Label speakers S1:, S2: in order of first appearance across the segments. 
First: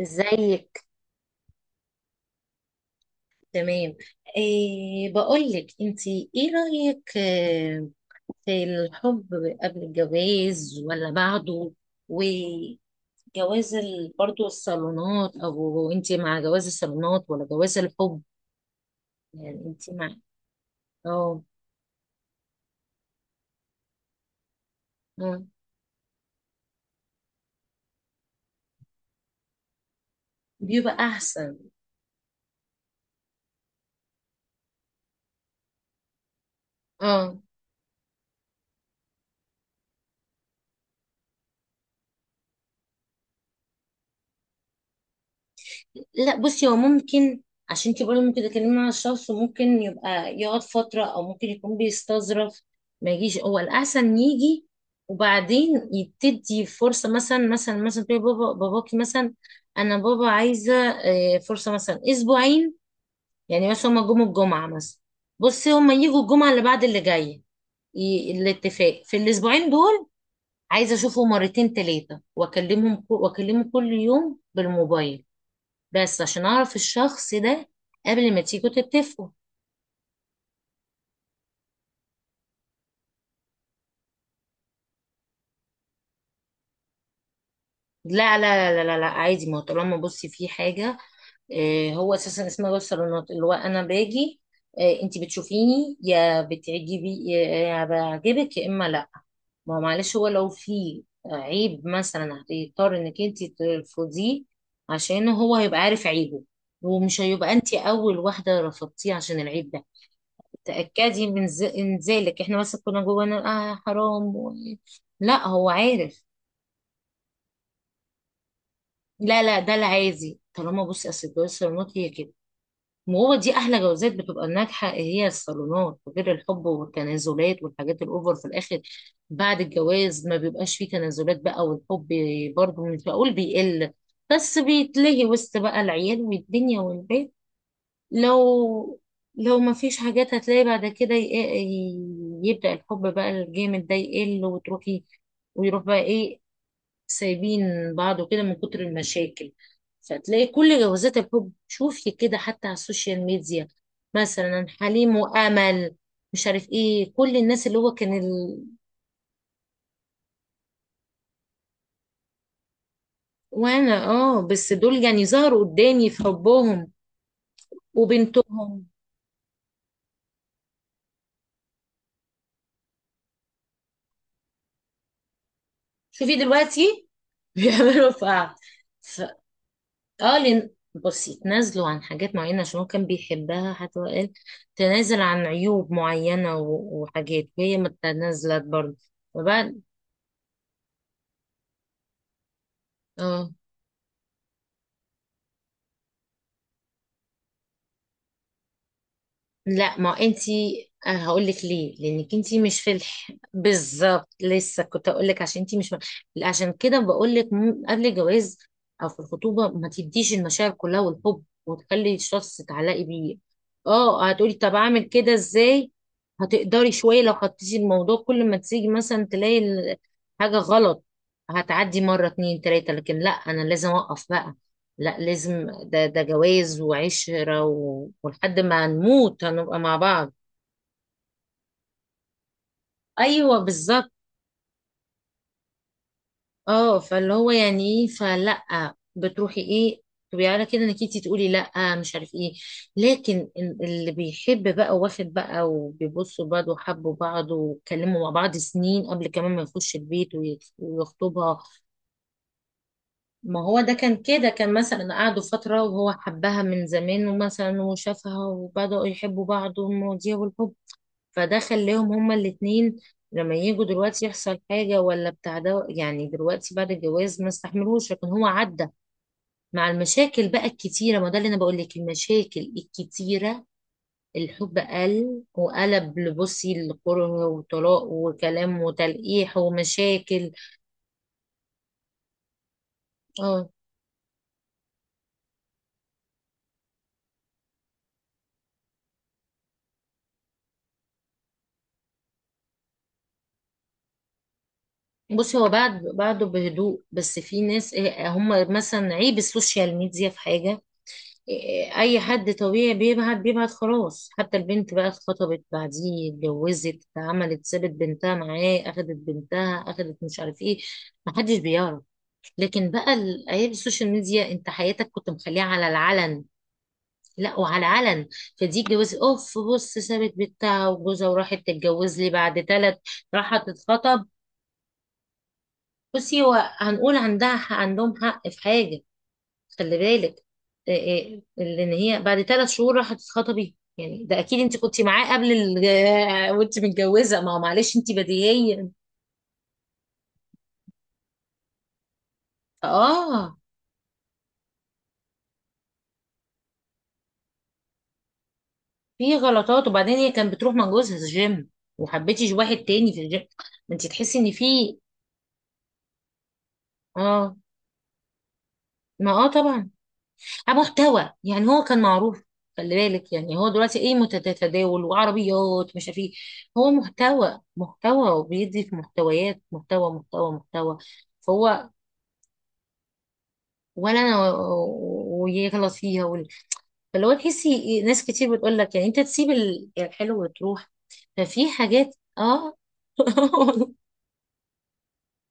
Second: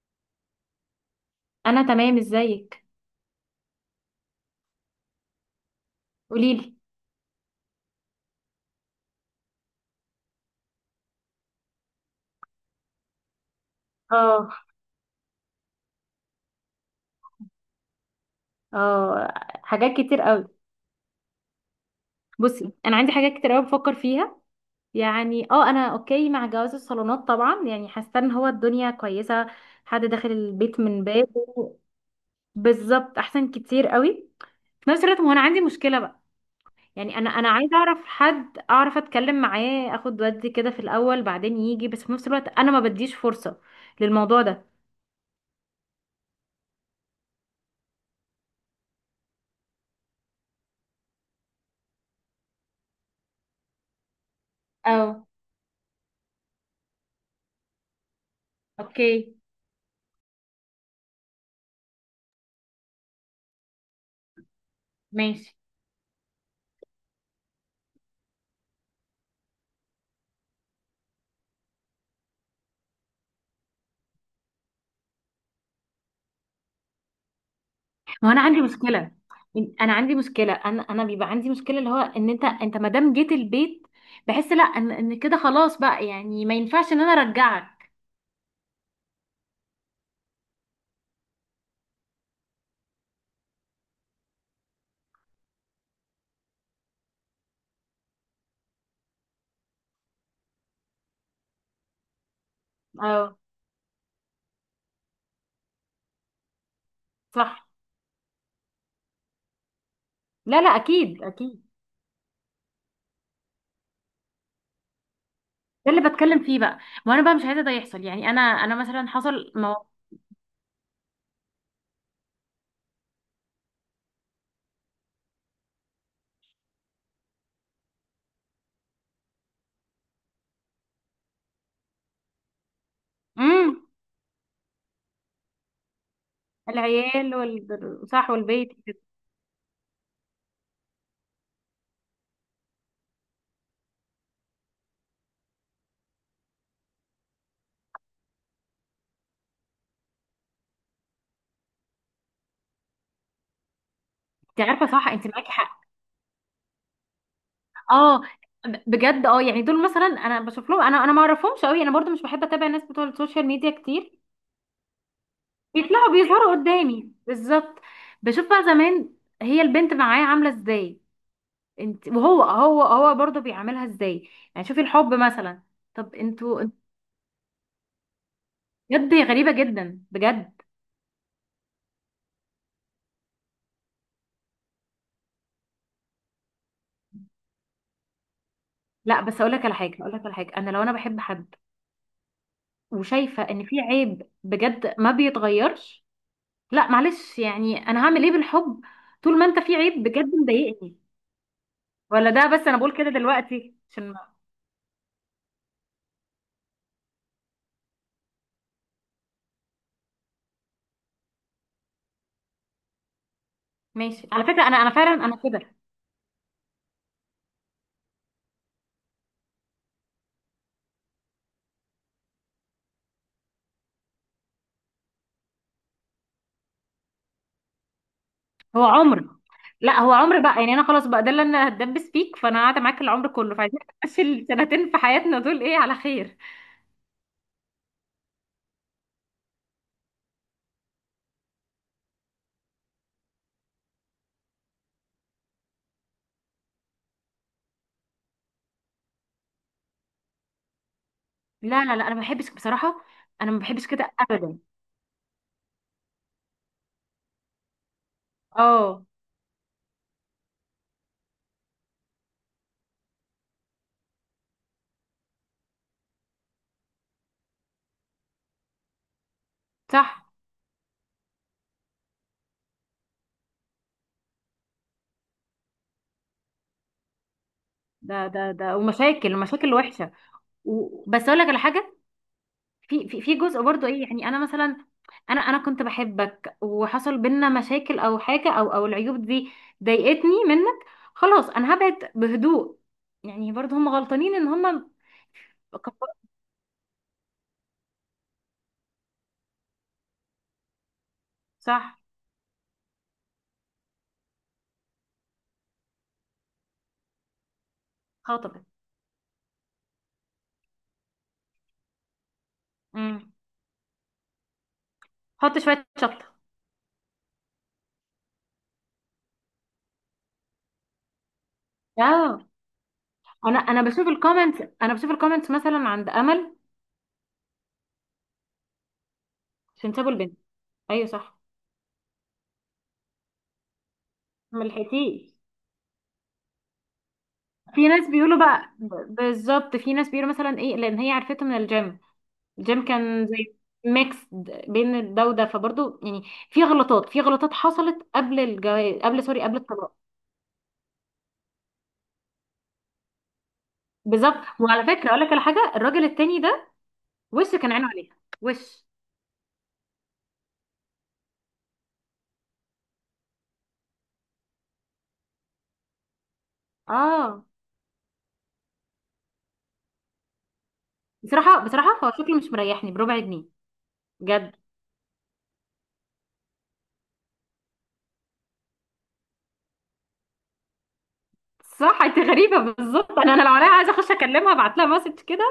S1: ازيك.
S2: انا تمام، ازيك؟
S1: تمام. إيه بقولك، انتي ايه
S2: قوليلي.
S1: رأيك في الحب قبل الجواز ولا بعده وجواز برضو
S2: اه.
S1: الصالونات، او انتي مع جواز الصالونات ولا جواز الحب؟
S2: اه.
S1: يعني
S2: حاجات
S1: انتي مع
S2: كتير قوي.
S1: اه
S2: بصي، انا عندي حاجات كتير قوي بفكر فيها.
S1: آه،
S2: يعني انا اوكي مع جواز الصالونات طبعا، يعني حاسه ان هو الدنيا كويسه. حد داخل البيت
S1: بيبقى
S2: من
S1: احسن.
S2: بابه. بالظبط، احسن كتير قوي. في نفس الوقت، ما هو انا عندي مشكله بقى. يعني انا
S1: اه.
S2: انا عايزه اعرف حد، اعرف اتكلم معاه، اخد ودي كده في الاول بعدين يجي، بس في نفس الوقت انا ما بديش فرصه للموضوع ده.
S1: لا بصي، هو ممكن عشان انت برضه ممكن تتكلمي مع الشخص وممكن يبقى يقعد فترة او ممكن يكون بيستظرف. ما يجيش، هو الاحسن يجي
S2: اه.
S1: وبعدين يبتدي فرصة مثلا. تقولي باباكي مثلا
S2: اوكي،
S1: انا بابا عايزة فرصة مثلا اسبوعين، يعني مثلا هما جم الجمعة مثلا.
S2: ماشي.
S1: بصي، هما يجوا الجمعة اللي بعد اللي جاية. الاتفاق في الاسبوعين دول عايزة اشوفه مرتين تلاتة واكلمهم واكلمه كل يوم بالموبايل بس عشان اعرف الشخص ده
S2: هو
S1: قبل
S2: انا
S1: ما
S2: عندي
S1: تيجوا
S2: مشكله،
S1: تتفقوا.
S2: انا عندي مشكله، انا بيبقى عندي مشكله اللي هو ان انت ما دام جيت البيت، بحس لا، ان كده خلاص بقى، يعني ما ينفعش ان انا ارجعك.
S1: لا لا لا لا لا، عادي. ما هو طالما بصي في حاجة، هو اساسا اسمها جوز صالونات، اللي هو انا باجي، انت بتشوفيني، يا بتعجبي يا بعجبك يا اما لا. ما هو معلش، هو لو في عيب مثلا هتضطر انك
S2: اه.
S1: انت ترفضيه عشان هو هيبقى عارف عيبه، ومش هيبقى
S2: صح.
S1: انت اول واحدة رفضتيه عشان العيب ده.
S2: لا لا، اكيد
S1: تأكدي من
S2: اكيد.
S1: انزالك، احنا مثلا كنا جوه نقول اه حرام لا هو
S2: ده اللي
S1: عارف.
S2: بتكلم فيه بقى. ما انا بقى مش عايزه ده يحصل، يعني انا مثلا
S1: لا
S2: حصل
S1: لا، ده
S2: ما.
S1: العادي. طالما بصي اصل الجواز الصالونات هي كده، وهو دي احلى جوازات بتبقى ناجحه هي الصالونات، غير الحب والتنازلات والحاجات الاوفر في الاخر. بعد الجواز ما بيبقاش فيه تنازلات بقى، والحب برضه مش بقول
S2: امم.
S1: بيقل، بس بيتلهي وسط بقى العيال والدنيا والبيت.
S2: العيال صح، والبيت.
S1: لو لو ما فيش حاجات هتلاقي بعد كده، يبدأ الحب بقى الجامد ده يقل وتروحي ويروح بقى ايه، سايبين بعض وكده من كتر المشاكل. فتلاقي كل جوازات الحب، شوفي كده حتى على السوشيال ميديا، مثلا
S2: انت عارفه، صح،
S1: حليم
S2: انت معاكي حق.
S1: وأمل، مش عارف ايه، كل الناس اللي هو كان
S2: اه، بجد، يعني دول مثلا انا بشوف لهم، انا ما اعرفهمش قوي، انا برضو مش بحب اتابع الناس بتوع السوشيال ميديا
S1: وانا
S2: كتير.
S1: اه، بس دول يعني ظهروا قدامي
S2: بيطلعوا
S1: في
S2: بيظهروا
S1: حبهم
S2: قدامي بالظبط. بشوف بقى
S1: وبنتهم.
S2: زمان هي البنت معاه عامله ازاي، انت، وهو هو برضه بيعاملها ازاي. يعني شوفي الحب مثلا. طب
S1: شوفي
S2: انتوا
S1: دلوقتي بيعملوا في بعض.
S2: بجد غريبه جدا
S1: اه
S2: بجد.
S1: لن... بصي، تنازلوا عن حاجات معينة عشان هو كان بيحبها، حتى هو قال تنازل عن عيوب معينة وحاجات، وهي ما تنازلت برضه
S2: لا، بس اقول لك على
S1: وبعد.
S2: حاجه، اقول لك على حاجه، انا لو انا بحب حد وشايفه
S1: اه
S2: ان في عيب بجد ما بيتغيرش، لا معلش، يعني انا هعمل ايه بالحب طول ما انت في
S1: لا،
S2: عيب
S1: ما
S2: بجد
S1: انتي
S2: مضايقني.
S1: هقول لك ليه،
S2: ولا
S1: لانك
S2: ده،
S1: انتي
S2: بس انا
S1: مش
S2: بقول كده
S1: فلح
S2: دلوقتي عشان
S1: بالظبط، لسه كنت هقول لك عشان انتي مش لا، عشان كده بقول لك قبل الجواز او في الخطوبه ما تديش المشاعر كلها والحب وتخلي الشخص تعلقي بيه. اه،
S2: ماشي. على
S1: هتقولي
S2: فكره
S1: طب
S2: انا
S1: اعمل
S2: فعلا
S1: كده
S2: انا كده.
S1: ازاي؟ هتقدري شويه لو خدتي الموضوع كل ما تيجي مثلا تلاقي حاجه غلط هتعدي مره اتنين تلاته، لكن لا، انا لازم اوقف بقى. لا لازم، ده جواز وعشرة ولحد
S2: هو
S1: ما
S2: عمر،
S1: نموت هنبقى مع
S2: لا، هو
S1: بعض.
S2: عمر بقى، يعني انا خلاص بقى ده اللي انا هتدبس فيك، فانا قاعده معاك العمر كله،
S1: ايوه
S2: فعايزين
S1: بالظبط.
S2: نمشي السنتين في حياتنا دول ايه على خير.
S1: اه، فاللي هو يعني ايه، فلا بتروحي ايه تبقي على كده انك انتي تقولي لا مش عارف ايه. لكن اللي بيحب بقى واخد بقى وبيبصوا بعض وحبوا بعض واتكلموا مع بعض سنين قبل كمان ما يخش البيت ويخطبها.
S2: لا لا لا، انا ما بحبش بصراحه، انا ما
S1: ما هو
S2: بحبش
S1: ده
S2: كده
S1: كان كده،
S2: ابدا.
S1: كان مثلا قعدوا فترة وهو حبها من زمان ومثلا وشافها وبدأوا
S2: اه.
S1: يحبوا بعض والمواضيع والحب، فده خلاهم هما الاتنين لما يجوا دلوقتي يحصل حاجة ولا بتاع ده. يعني دلوقتي بعد الجواز ما استحملوش، لكن هو عدى مع
S2: صح.
S1: المشاكل بقى الكتيرة. ما ده اللي أنا بقول لك، المشاكل الكتيرة الحب قل وقلب لبصي الكره وطلاق
S2: ده
S1: وكلام
S2: ومشاكل،
S1: وتلقيح
S2: ومشاكل وحشه.
S1: ومشاكل.
S2: بس اقول لك على حاجه. في جزء
S1: اه
S2: برضو ايه، يعني انا مثلا، انا كنت بحبك، وحصل بينا مشاكل او حاجه، او العيوب دي ضايقتني منك، خلاص انا هبعد بهدوء. يعني برضو هم غلطانين ان هم
S1: بصي، هو
S2: كبروا.
S1: بعده بهدوء، بس في ناس هم مثلا عيب السوشيال ميديا في حاجة.
S2: صح.
S1: اي حد طبيعي بيبعد بيبعد خلاص، حتى البنت بقى اتخطبت بعديه اتجوزت عملت سابت بنتها
S2: اه، طبعا.
S1: معاه اخدت بنتها اخدت مش عارف ايه، محدش بيعرف. لكن بقى
S2: امم.
S1: ايام السوشيال ميديا انت حياتك كنت
S2: حط
S1: مخليها
S2: شويه
S1: على
S2: شطه.
S1: العلن. لا، وعلى العلن فدي اتجوزت، اوف بص، سابت بنتها وجوزها وراحت تتجوز لي
S2: اه،
S1: بعد ثلاث،
S2: انا
S1: راحت
S2: انا بشوف
S1: تتخطب.
S2: الكومنتس، انا بشوف الكومنتس مثلا عند
S1: بصي،
S2: امل،
S1: هو هنقول عندهم حق في حاجة،
S2: عشان
S1: خلي
S2: سابوا
S1: بالك.
S2: البنت. ايوه، صح.
S1: لان هي بعد ثلاث شهور راحت تتخطبي يعني، ده اكيد
S2: ما
S1: انت كنت معاه
S2: لحقتيش.
S1: قبل وانت متجوزه. ما هو
S2: في
S1: معلش
S2: ناس
S1: انت
S2: بيقولوا بقى،
S1: بديهيا.
S2: بالظبط، في ناس بيقولوا مثلا ايه لان هي عرفته من الجيم. الجيم كان زي
S1: اه
S2: ميكس بين ده وده، فبرضه يعني في غلطات، في غلطات حصلت قبل الجواز،
S1: في
S2: قبل
S1: غلطات.
S2: الطلاق.
S1: وبعدين هي كانت بتروح مع جوزها الجيم، وحبيتيش واحد تاني في الجيم، ما انت تحسي ان
S2: بالظبط.
S1: في.
S2: وعلى فكره، اقول لك على حاجه، الراجل التاني ده
S1: اه،
S2: وشه كان عينه عليها، وش
S1: ما اه طبعا. محتوى، يعني هو كان معروف، خلي بالك. يعني هو دلوقتي ايه تتداول وعربيات مش عارف ايه، هو
S2: اه.
S1: محتوى محتوى وبيدي في محتويات محتوى محتوى محتوى.
S2: بصراحه
S1: فهو
S2: بصراحه هو شكله مش مريحني بربع جنيه.
S1: ولا انا
S2: بجد.
S1: ويغلطيها فاللي هو تحسي ناس كتير بتقول لك يعني انت تسيب الحلو وتروح. ففي
S2: صح،
S1: حاجات
S2: انت غريبه،
S1: اه.
S2: بالظبط. انا، لو عليا عايزه اخش اكلمها، ابعت لها مسج كده.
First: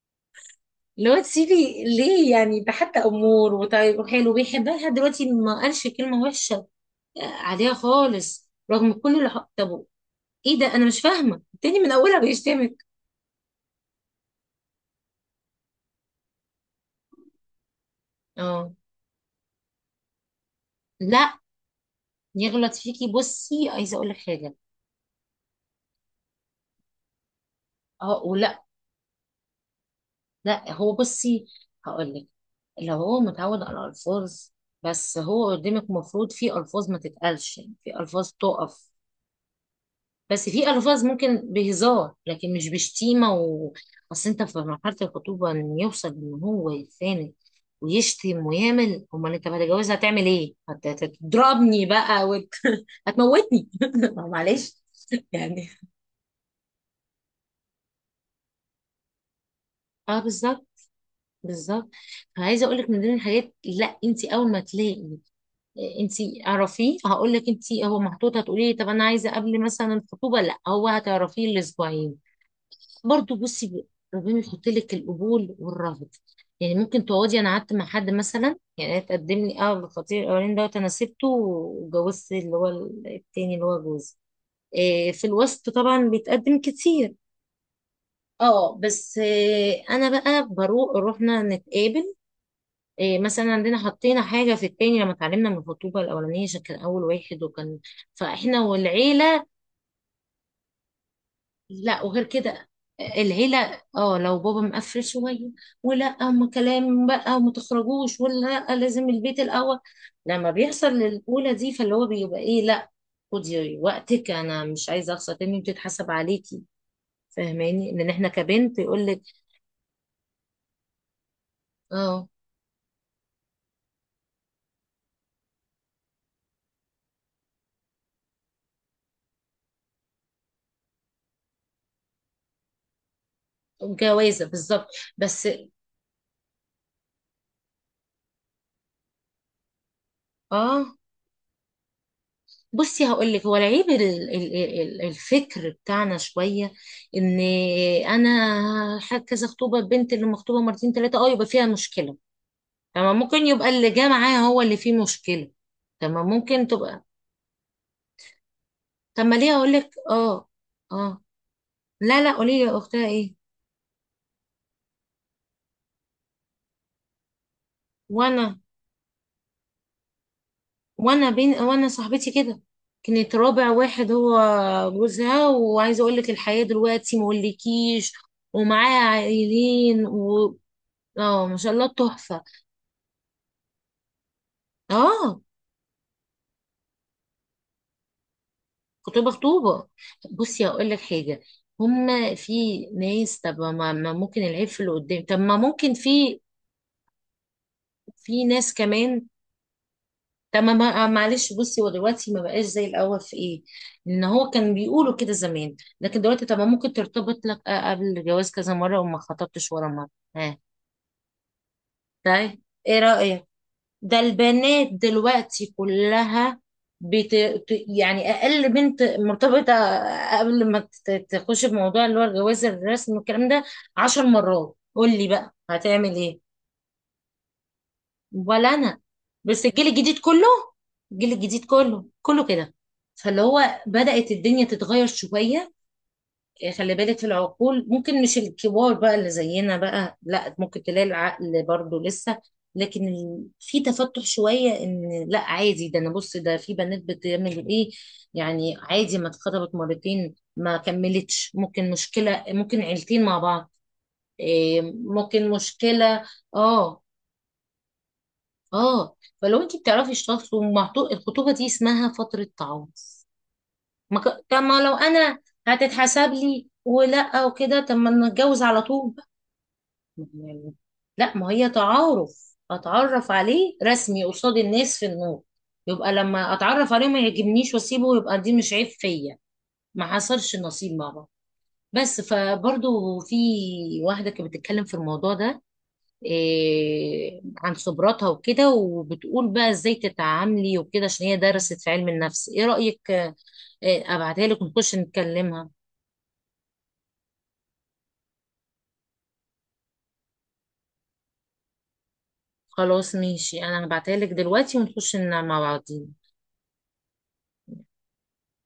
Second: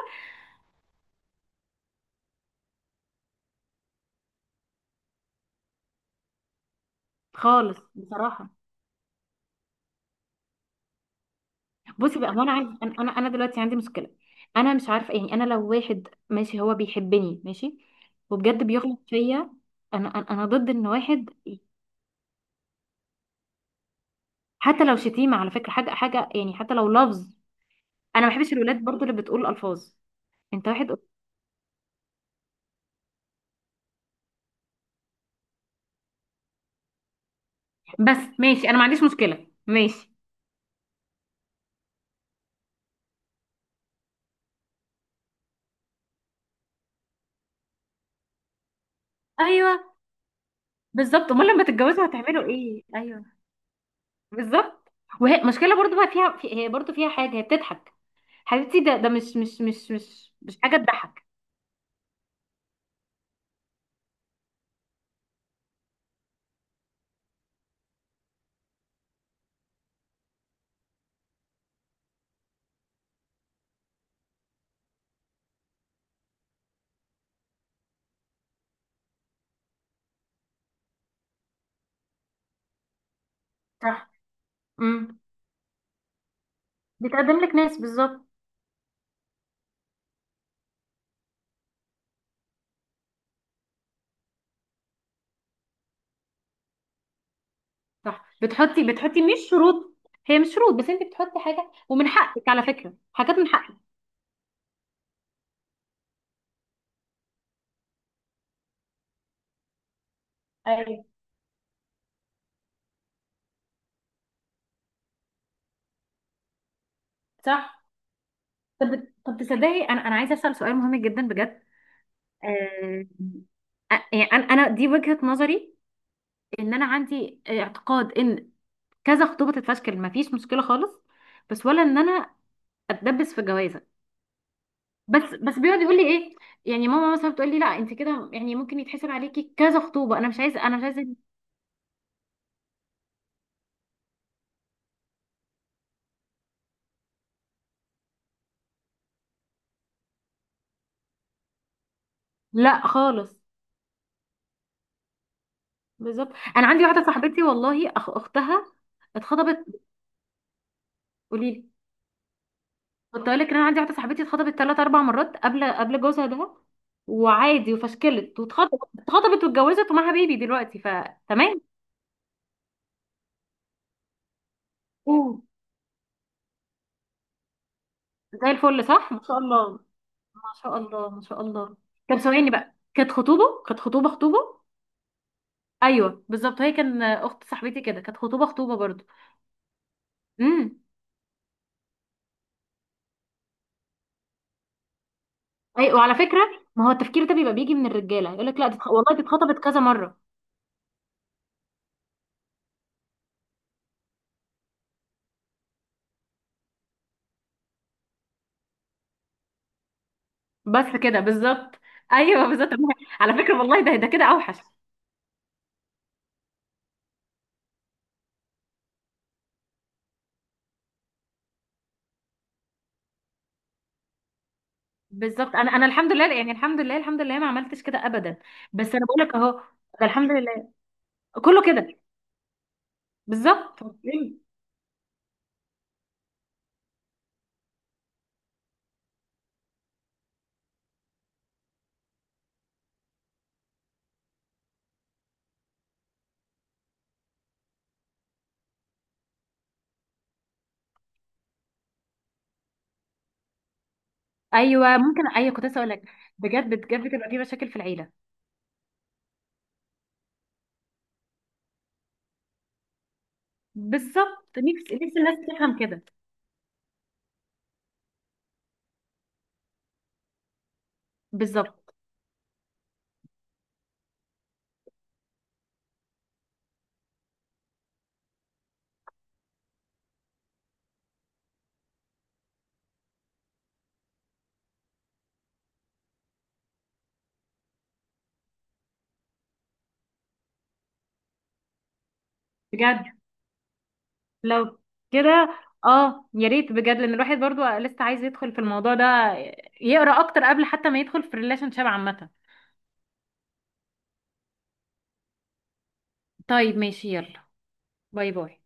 S1: اللي هو تسيبي ليه يعني؟ ده حتى امور وطيب وحلو بيحبها لحد دلوقتي ما قالش كلمه وحشه عليها
S2: خالص
S1: خالص
S2: بصراحه.
S1: رغم كل اللي طب ايه ده؟ انا مش فاهمه. التاني من اولها
S2: بصي بقى، هو انا
S1: بيشتمك.
S2: عندي انا انا أنا دلوقتي عندي مشكله. انا مش عارفه، يعني انا لو واحد ماشي هو بيحبني ماشي، وبجد
S1: اه
S2: بيغلط فيا، انا انا أنا ضد ان واحد
S1: لا يغلط فيكي، بصي عايزه اقول لك حاجه.
S2: حتى لو شتيمه، على فكره حاجه حاجه، يعني حتى لو لفظ.
S1: اه
S2: انا ما بحبش
S1: ولا.
S2: الولاد برضو اللي بتقول الفاظ. انت
S1: لا
S2: واحد،
S1: هو بصي هقول لك، لو هو متعود على الفاظ، بس هو قدامك مفروض في الفاظ ما تتقالش، يعني في الفاظ
S2: بس ماشي، انا ما
S1: تقف.
S2: عنديش مشكله ماشي.
S1: بس في الفاظ ممكن بهزار، لكن مش بشتيمه اصل انت في مرحله الخطوبه ان يوصل ان هو يتخانق ويشتم ويعمل، امال انت بعد
S2: ايوه،
S1: الجواز هتعمل ايه؟
S2: بالظبط، امال لما
S1: هتضربني
S2: تتجوزوا
S1: بقى
S2: هتعملوا ايه؟ ايوه،
S1: هتموتني ما معلش
S2: بالظبط. وهي
S1: يعني.
S2: مشكله برضو بقى فيها، هي برضو فيها حاجه، هي بتضحك. حبيبتي، ده مش مش مش
S1: اه
S2: مش مش
S1: بالظبط،
S2: حاجه تضحك.
S1: بالظبط. عايزه اقول لك، من ضمن الحاجات لا، انت اول ما تلاقي انتي اعرفيه، هقول لك انتي هو محطوط. هتقولي لي طب انا عايزه قبل مثلا الخطوبه لا، هو هتعرفيه الاسبوعين برضو. بصي ربنا يحط لك القبول والرفض. يعني ممكن تقعدي، انا قعدت مع حد مثلا، يعني تقدم لي اه الخطيب الاولاني دوت انا سبته وجوزت اللي هو التاني اللي هو
S2: صح.
S1: جوزي. إيه،
S2: امم.
S1: في الوسط طبعا بيتقدم كتير.
S2: بتقدم لك ناس، بالظبط.
S1: اه بس إيه، انا بقى بروح، رحنا نتقابل إيه، مثلا عندنا حطينا حاجة في التاني لما اتعلمنا من الخطوبة الأولانية عشان كان أول واحد، وكان
S2: صح،
S1: فإحنا
S2: بتحطي مش
S1: والعيلة.
S2: شروط. هي مش شروط، بس انت بتحطي حاجه،
S1: لا
S2: ومن
S1: وغير
S2: حقك، على
S1: كده
S2: فكره، حاجات من حقك.
S1: العيلة، اه لو بابا مقفل شوية ولا أما كلام بقى وما تخرجوش ولا، لأ لازم البيت الأول لما بيحصل
S2: ايوه،
S1: الأولى دي. فاللي هو بيبقى إيه لا، خدي وقتك، أنا مش عايزة أخسر تاني بتتحسب عليكي
S2: صح.
S1: فاهماني، لأن إحنا كبنت يقول
S2: طب
S1: لك
S2: طب تصدقي انا عايزه اسال سؤال مهم جدا بجد.
S1: اه
S2: آه، يعني أنا دي وجهه نظري، ان انا عندي اعتقاد ان كذا خطوبه تتفشكل ما فيش مشكله خالص، بس ولا ان انا اتدبس في جوازه.
S1: جوازة بالظبط
S2: بس
S1: بس.
S2: بس بيقعد يقول لي ايه، يعني ماما مثلا بتقول لي لا انت كده يعني ممكن يتحسب عليكي كذا خطوبه، انا مش عايزه، انا مش
S1: اه
S2: عايزه.
S1: بصي هقول لك، هو العيب الفكر بتاعنا شويه ان انا كذا خطوبه البنت اللي مخطوبه مرتين ثلاثه اه يبقى فيها مشكله.
S2: لا
S1: تمام، ممكن
S2: خالص.
S1: يبقى اللي جه معاها هو اللي فيه مشكله. تمام،
S2: بالظبط.
S1: ممكن
S2: انا عندي
S1: تبقى.
S2: واحده صاحبتي والله، اختها
S1: طب ما ليه اقول
S2: اتخطبت.
S1: لك، اه. اه
S2: قولي لي.
S1: لا لا، قولي لي يا اختها
S2: كنت
S1: ايه.
S2: اقول لك ان انا عندي واحده صاحبتي اتخطبت ثلاث اربع مرات قبل جوزها ده، وعادي، وفشكلت،
S1: وانا
S2: واتخطبت، واتجوزت، ومعاها بيبي دلوقتي، فتمام.
S1: وانا صاحبتي كده، كانت رابع واحد هو
S2: أوه.
S1: جوزها. وعايزه اقول لك الحياه دلوقتي مقولكيش،
S2: زي الفل،
S1: ومعاها
S2: صح، ما شاء الله.
S1: عائلين
S2: ما شاء الله، ما شاء
S1: اه ما شاء
S2: الله.
S1: الله
S2: طب
S1: تحفة.
S2: ثواني بقى، كانت خطوبه، كانت خطوبه خطوبه.
S1: اه
S2: ايوه بالظبط، هي كان اخت صاحبتي كده كانت خطوبه خطوبه برضو.
S1: خطوبة خطوبة، بصي
S2: امم.
S1: هقول لك حاجة. هما في ناس، طب ما ممكن العيب في اللي قدام؟ طب ما ممكن
S2: ايوه، وعلى
S1: في،
S2: فكره، ما هو التفكير ده بيبقى بيجي من الرجاله،
S1: في
S2: يقول لك لا
S1: ناس
S2: دي، والله دي
S1: كمان.
S2: اتخطبت كذا مره.
S1: طب معلش بصي، هو دلوقتي ما بقاش زي الأول في ايه، ان هو كان بيقولوا كده زمان، لكن دلوقتي طب ما ممكن ترتبط لك قبل الجواز كذا مرة وما خطبتش ولا مرة. ها.
S2: بس كده، بالظبط. ايوه
S1: طيب،
S2: بالظبط، طب ما-
S1: ايه
S2: على
S1: رأيك
S2: فكره والله، ده
S1: ده
S2: كده اوحش.
S1: البنات دلوقتي كلها بت... يعني اقل بنت مرتبطه قبل ما تخش في موضوع اللي هو الجواز الرسمي والكلام ده عشر مرات. قول لي بقى
S2: بالظبط، انا الحمد
S1: هتعمل
S2: لله،
S1: ايه.
S2: يعني الحمد لله، الحمد لله ما عملتش كده ابدا.
S1: ولا
S2: بس
S1: انا.
S2: انا بقول لك اهو.
S1: بس الجيل
S2: ده
S1: الجديد
S2: الحمد
S1: كله،
S2: لله.
S1: الجيل
S2: كله
S1: الجديد
S2: كده.
S1: كله كده. فاللي
S2: بالظبط.
S1: هو بدأت الدنيا تتغير شويه. خلي بالك، في العقول ممكن مش الكبار بقى اللي زينا بقى، لا ممكن تلاقي العقل برضو لسه. لكن في تفتح شوية ان لا عادي، ده انا بص ده في بنات بتعمل ايه يعني. عادي، ما اتخطبت مرتين ما كملتش، ممكن مشكلة، ممكن عيلتين مع بعض
S2: ايوه ممكن،
S1: ممكن
S2: ايوه كنت لسه اقول لك،
S1: مشكلة.
S2: بجد
S1: اه
S2: بجد بتبقى في مشاكل في العيله.
S1: اه. فلو انت بتعرفي تشتغلي الخطوبة دي اسمها فترة تعوض. ما ك... طب
S2: بالظبط.
S1: ما لو
S2: نفسي نفسي الناس
S1: انا
S2: تفهم كده.
S1: هتتحسب لي ولا وكده، طب ما نتجوز على طول بقى يعني؟ لا، ما هي
S2: بالظبط.
S1: تعارف، اتعرف عليه رسمي قصاد الناس في النور. يبقى لما اتعرف عليه ما يعجبنيش واسيبه، يبقى دي مش عيب فيا، ما حصلش نصيب مع بعض بس. فبرضو في واحدة كانت بتتكلم في الموضوع ده إيه، عن خبراتها وكده، وبتقول بقى ازاي تتعاملي وكده عشان هي درست في علم النفس. ايه
S2: بجد.
S1: رأيك ابعتها لك
S2: لو
S1: ونخش
S2: كده،
S1: نتكلمها؟
S2: اه، يا ريت بجد، لان الواحد برضو لسه عايز يدخل في الموضوع ده، يقرا اكتر قبل حتى ما يدخل في الريليشن شيب عامه.
S1: خلاص ماشي، انا هبعتها لك دلوقتي ونخش ننام مع بعض.
S2: طيب ماشي، يلا. باي باي.